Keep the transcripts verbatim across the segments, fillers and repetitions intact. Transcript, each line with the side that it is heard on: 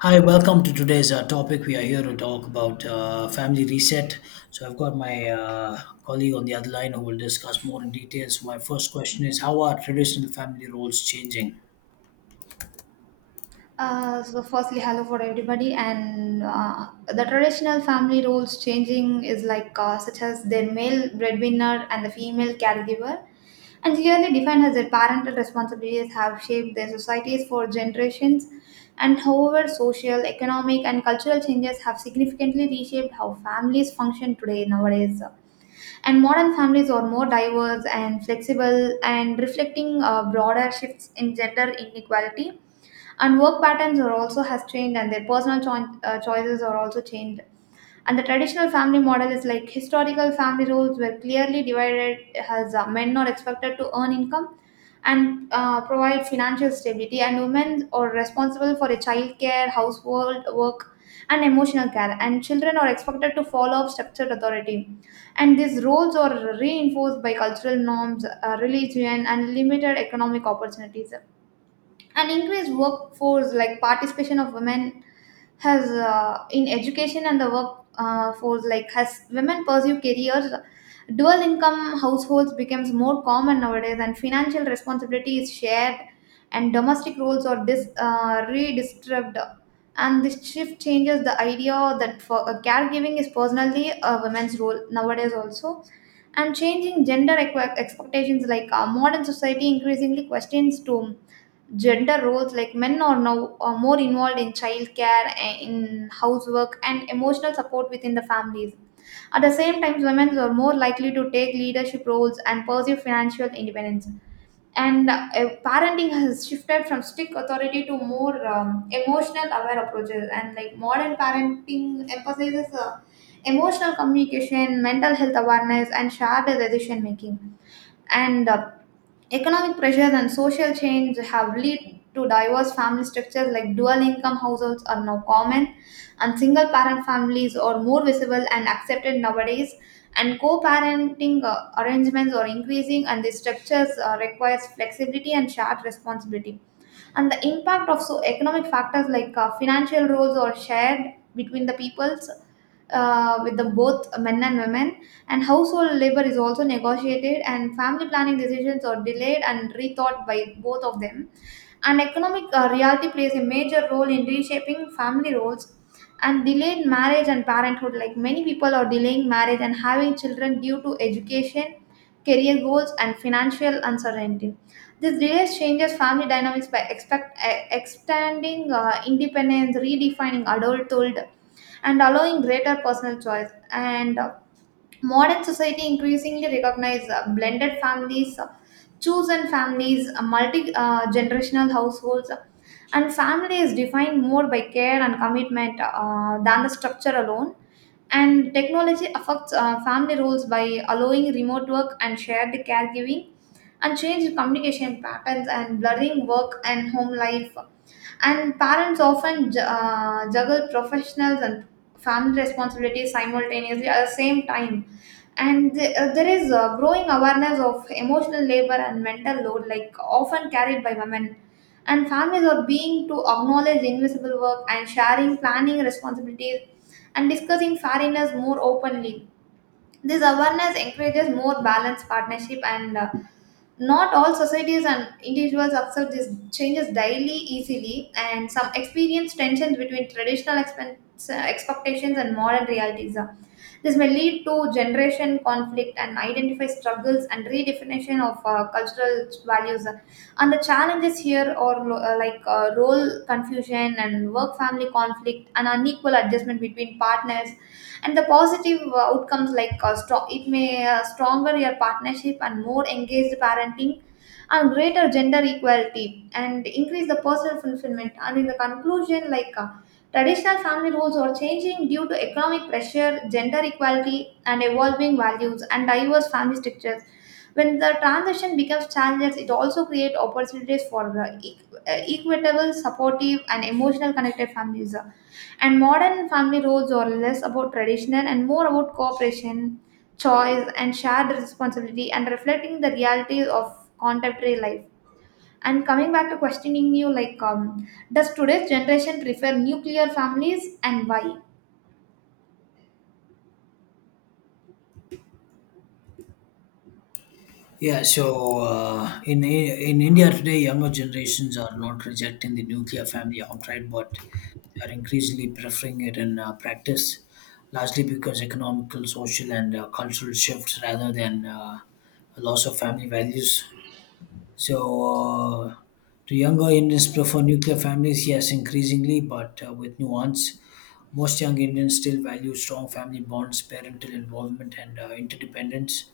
left: Hi, welcome to today's uh, topic. We are here to talk about uh, family reset. So I've got my uh, colleague on the other line who will discuss more in detail. So my first question is, how are traditional family roles changing?
right: Uh, so firstly, hello for everybody, and uh, the traditional family roles changing is like uh, such as their male breadwinner and the female caregiver, and clearly defined as their parental responsibilities have shaped their societies for generations. And however, social, economic, and cultural changes have significantly reshaped how families function today nowadays. And modern families are more diverse and flexible, and reflecting uh, broader shifts in gender inequality, and work patterns are also has changed, and their personal choi- uh, choices are also changed. And the traditional family model is like historical family roles were clearly divided as uh, men are expected to earn income and uh, provide financial stability, and women are responsible for a child care household work and emotional care, and children are expected to follow up structured authority, and these roles are reinforced by cultural norms, uh, religion, and limited economic opportunities. An increased workforce like participation of women has uh, in education and the work uh, force, like has women pursue careers. Dual income households becomes more common nowadays, and financial responsibility is shared, and domestic roles are dis, uh, redistributed, and this shift changes the idea that for uh, caregiving is personally a woman's role nowadays also. And changing gender equi- expectations like uh, modern society increasingly questions to gender roles like men are now are more involved in childcare a- in housework and emotional support within the families. At the same time, women are more likely to take leadership roles and pursue financial independence, and uh, parenting has shifted from strict authority to more um, emotional aware approaches, and like modern parenting emphasizes uh, emotional communication, mental health awareness, and shared decision making. And uh, Economic pressures and social change have led to diverse family structures like dual income households are now common, and single parent families are more visible and accepted nowadays, and co-parenting uh, arrangements are increasing, and the structures uh, requires flexibility and shared responsibility. And the impact of so economic factors like uh, financial roles are shared between the peoples uh, with the both men and women, and household labor is also negotiated, and family planning decisions are delayed and rethought by both of them, and economic uh, reality plays a major role in reshaping family roles, and delayed marriage and parenthood. Like many people are delaying marriage and having children due to education, career goals, and financial uncertainty. This delays changes family dynamics by expect, uh, extending uh, independence, redefining adulthood, and allowing greater personal choice. And uh, Modern society increasingly recognize uh, blended families, uh, chosen families, multi-generational households, and family is defined more by care and commitment uh, than the structure alone. And technology affects uh, family roles by allowing remote work and shared caregiving, and change communication patterns, and blurring work and home life, and parents often ju- uh, juggle professionals and family responsibilities simultaneously at the same time. And th- uh, there is a growing awareness of emotional labor and mental load like often carried by women, and families are being to acknowledge invisible work and sharing planning responsibilities and discussing fairness more openly. This awareness encourages more balanced partnership, and uh, not all societies and individuals accept these changes daily easily. And some experience tensions between traditional expense, uh, expectations and modern realities. Uh, This may lead to generation conflict and identify struggles and redefinition of uh, cultural values. uh. And the challenges here are lo- uh, like uh, role confusion and work family conflict and unequal adjustment between partners, and the positive uh, outcomes like uh, strong, it may uh, stronger your partnership and more engaged parenting and greater gender equality and increase the personal fulfillment. And in the conclusion, like uh, traditional family roles are changing due to economic pressure, gender equality, and evolving values, and diverse family structures. When the transition becomes challenges, it also creates opportunities for uh, equ- uh, equitable, supportive, and emotional connected families, and modern family roles are less about traditional and more about cooperation, choice, and shared responsibility, and reflecting the realities of contemporary life. And coming back to questioning you, like, um, does today's generation prefer nuclear families and why?
left: Yeah, so uh, in in India today, younger generations are not rejecting the nuclear family outright, but they are increasingly preferring it in uh, practice, largely because economical, social, and uh, cultural shifts rather than uh, a loss of family values. So, uh, do younger Indians prefer nuclear families? Yes, increasingly, but uh, with nuance. Most young Indians still value strong family bonds, parental involvement, and uh, interdependence.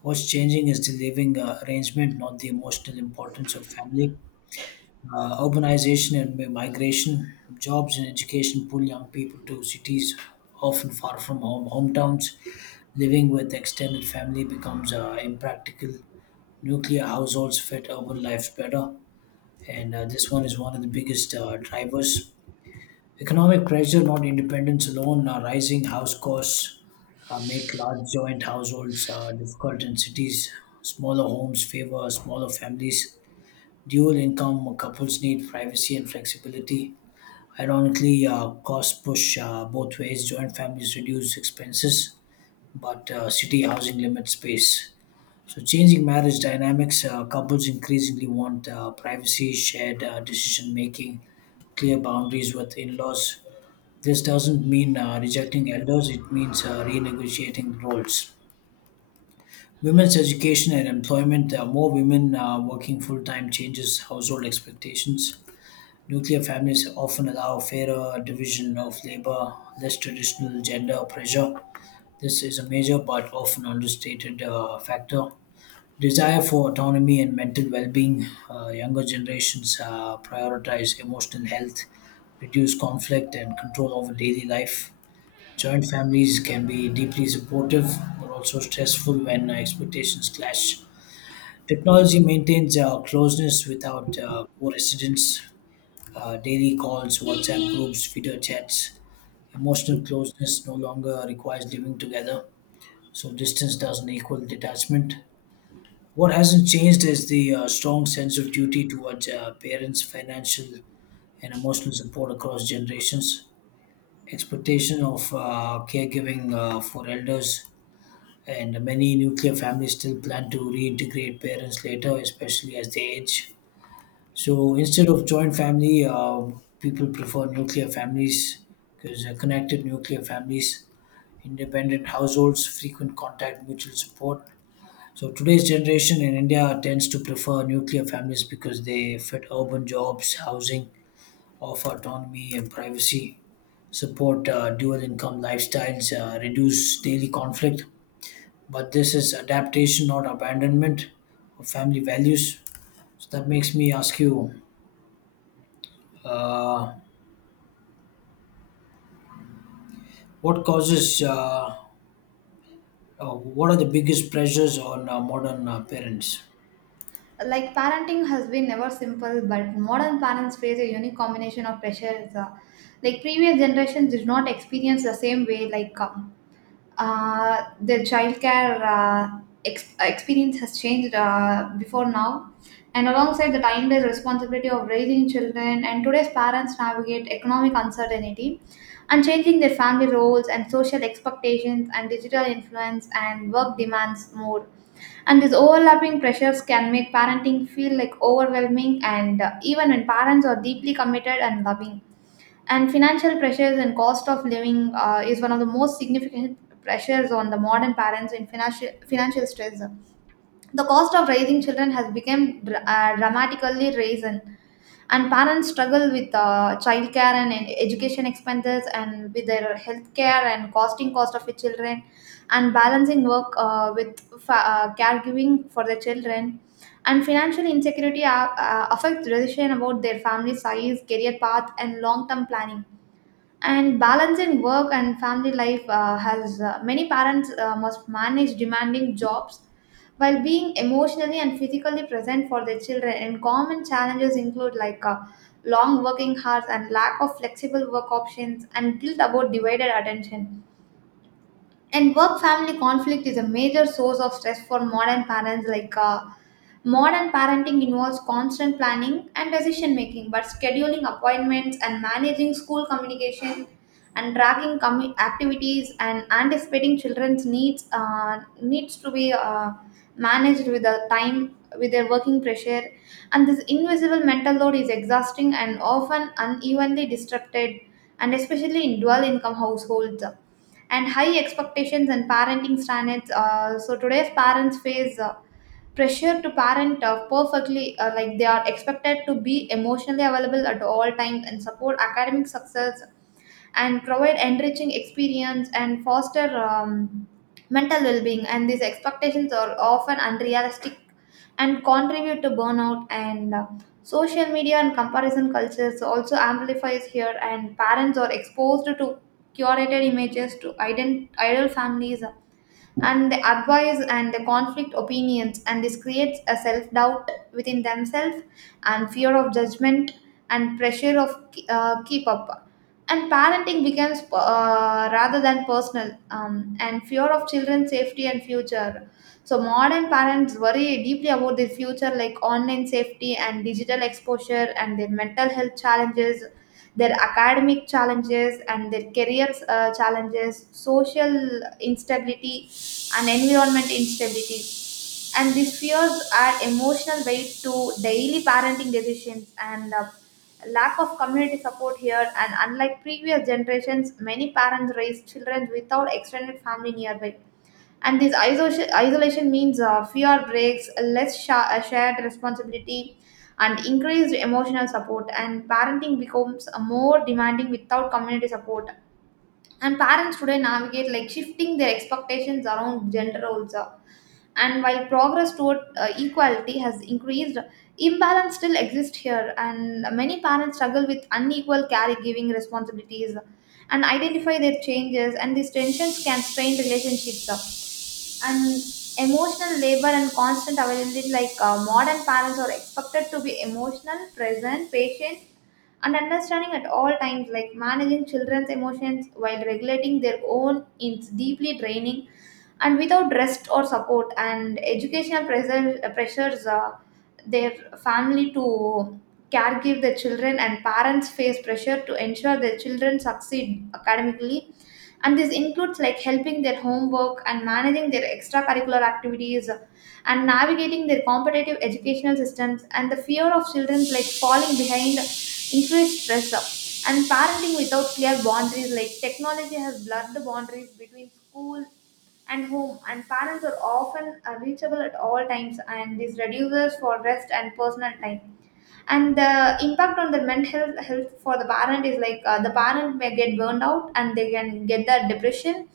left: What's changing is the living uh, arrangement, not the emotional importance of family. Uh, urbanization and migration, jobs and education pull young people to cities, often far from home, hometowns. Living with extended family becomes uh, impractical. Nuclear households fit urban lives better, and uh, this one is one of the biggest uh, drivers. Economic pressure, not independence alone, uh, rising house costs uh, make large joint households uh, difficult in cities. Smaller homes favor smaller families. Dual income couples need privacy and flexibility. Ironically, uh, costs push uh, both ways. Joint families reduce expenses, but uh, city housing limits space. So, changing marriage dynamics, uh, couples increasingly want uh, privacy, shared uh, decision making, clear boundaries with in laws. This doesn't mean uh, rejecting elders, it means uh, renegotiating roles. Women's education and employment, uh, more women uh, working full time changes household expectations. Nuclear families often allow fairer division of labor, less traditional gender pressure. This is a major but often understated uh, factor. Desire for autonomy and mental well being. Uh, younger generations uh, prioritize emotional health, reduce conflict, and control over daily life. Joint families can be deeply supportive but also stressful when uh, expectations clash. Technology maintains uh, closeness without uh, co residence, uh, daily calls, WhatsApp groups, video chats. Emotional closeness no longer requires living together, so distance doesn't equal detachment. What hasn't changed is the uh, strong sense of duty towards uh, parents, financial and emotional support across generations, expectation of uh, caregiving uh, for elders, and many nuclear families still plan to reintegrate parents later, especially as they age. So instead of joint family, uh, people prefer nuclear families because uh, connected nuclear families, independent households, frequent contact, mutual support. So today's generation in India tends to prefer nuclear families because they fit urban jobs, housing, offer autonomy and privacy, support uh, dual income lifestyles, uh, reduce daily conflict. But this is adaptation, not abandonment of family values. So that makes me ask you, what causes, uh, uh, what are the biggest pressures on uh, modern uh, parents?
right: Like parenting has been never simple, but modern parents face a unique combination of pressures. Uh, like previous generations did not experience the same way. Like uh, uh, the childcare uh, ex- experience has changed uh, before now, and alongside the timeless responsibility of raising children, and today's parents navigate economic uncertainty and changing their family roles and social expectations and digital influence and work demands more. And these overlapping pressures can make parenting feel like overwhelming, and uh, even when parents are deeply committed and loving. And financial pressures and cost of living uh, is one of the most significant pressures on the modern parents in financial financial stress. The cost of raising children has become dr- uh, dramatically risen, and parents struggle with uh, child care and ed- education expenses, and with their healthcare and costing cost of the children, and balancing work uh, with fa- uh, caregiving for the children. And financial insecurity uh, uh, affects decision about their family size, career path, and long-term planning, and balancing work and family life uh, has uh, many parents uh, must manage demanding jobs while being emotionally and physically present for their children, and common challenges include like uh, long working hours and lack of flexible work options and guilt about divided attention, and work family conflict is a major source of stress for modern parents like uh, modern parenting involves constant planning and decision making but scheduling appointments and managing school communication and tracking commu- activities and anticipating children's needs uh, needs to be uh, managed with the time with their working pressure, and this invisible mental load is exhausting and often unevenly distributed and especially in dual income households, and high expectations and parenting standards. Uh, so today's parents face uh, pressure to parent uh, perfectly, uh, like they are expected to be emotionally available at all times and support academic success and provide enriching experience and foster um, mental well-being, and these expectations are often unrealistic and contribute to burnout, and uh, social media and comparison cultures also amplifies here, and parents are exposed to curated images to ident- idle families, uh, and the advice and the conflict opinions, and this creates a self-doubt within themselves and fear of judgment and pressure of uh, keep up, and parenting becomes uh, rather than personal, um, and fear of children's safety and future. So modern parents worry deeply about their future like online safety and digital exposure and their mental health challenges, their academic challenges and their career uh, challenges, social instability, and environment instability. And these fears add emotional weight to daily parenting decisions, and uh, lack of community support here. And unlike previous generations, many parents raise children without extended family nearby, and this isolation, isolation means uh, fewer breaks, less sha- uh, shared responsibility and increased emotional support, and parenting becomes a more demanding without community support, and parents today navigate like shifting their expectations around gender roles, uh, and while progress toward uh, equality has increased, imbalance still exists here, and many parents struggle with unequal caregiving responsibilities and identify their changes, and these tensions can strain relationships up. And emotional labor and constant availability like uh, modern parents are expected to be emotional present patient and understanding at all times like managing children's emotions while regulating their own is deeply draining and without rest or support, and educational pressure, pressures uh, their family to care give their children, and parents face pressure to ensure their children succeed academically, and this includes like helping their homework and managing their extracurricular activities and navigating their competitive educational systems, and the fear of children like falling behind increased stress up. And parenting without clear boundaries, like technology has blurred the boundaries between school and home, and parents are often uh, reachable at all times, and this reduces for rest and personal time, and the impact on the mental health, health for the parent is like uh, the parent may get burned out and they can get the depression,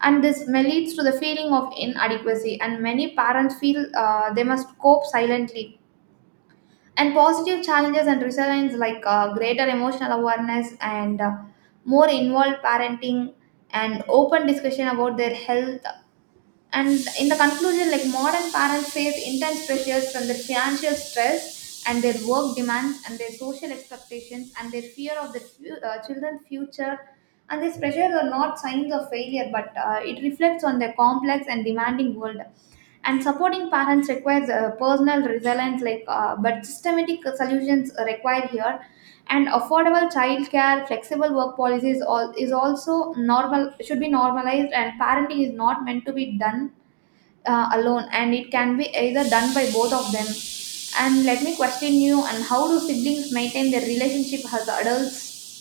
right: and this may leads to the feeling of inadequacy, and many parents feel uh, they must cope silently, and positive challenges and resilience like uh, greater emotional awareness, and uh, more involved parenting and open discussion about their health. And in the conclusion, like modern parents face intense pressures from their financial stress and their work demands and their social expectations and their fear of the fu- uh, children's future. And these pressures are not signs of failure, but uh, it reflects on their complex and demanding world. And supporting parents requires uh, personal resilience, like uh, but systematic solutions are required here. And affordable childcare, flexible work policies, all is also normal should be normalized. And parenting is not meant to be done uh, alone, and it can be either done by both of them. And let me question you, and how do siblings maintain their relationship as adults?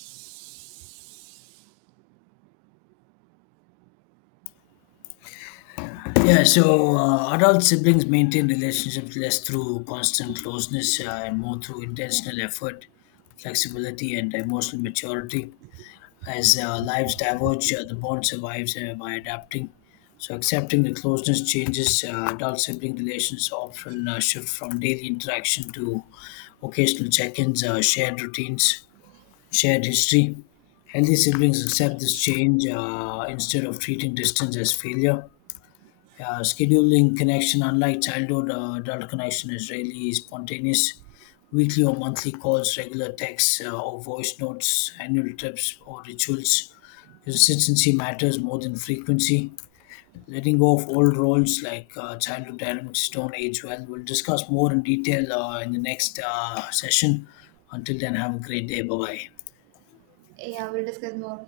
left: Yeah, so uh, adult siblings maintain relationships less through constant closeness uh, and more through intentional effort, flexibility, and emotional maturity. As uh, lives diverge, uh, the bond survives uh, by adapting. So, accepting the closeness changes, uh, adult sibling relations often uh, shift from daily interaction to occasional check ins, uh, shared routines, shared history. Healthy siblings accept this change uh, instead of treating distance as failure. Uh, scheduling connection, unlike childhood, uh, adult connection is really spontaneous. Weekly or monthly calls, regular texts uh, or voice notes, annual trips or rituals. Consistency matters more than frequency. Letting go of old roles, like uh, childhood dynamics don't age well. We'll discuss more in detail uh, in the next uh, session. Until then, have a great day. Bye bye.
right: Yeah, we'll discuss more.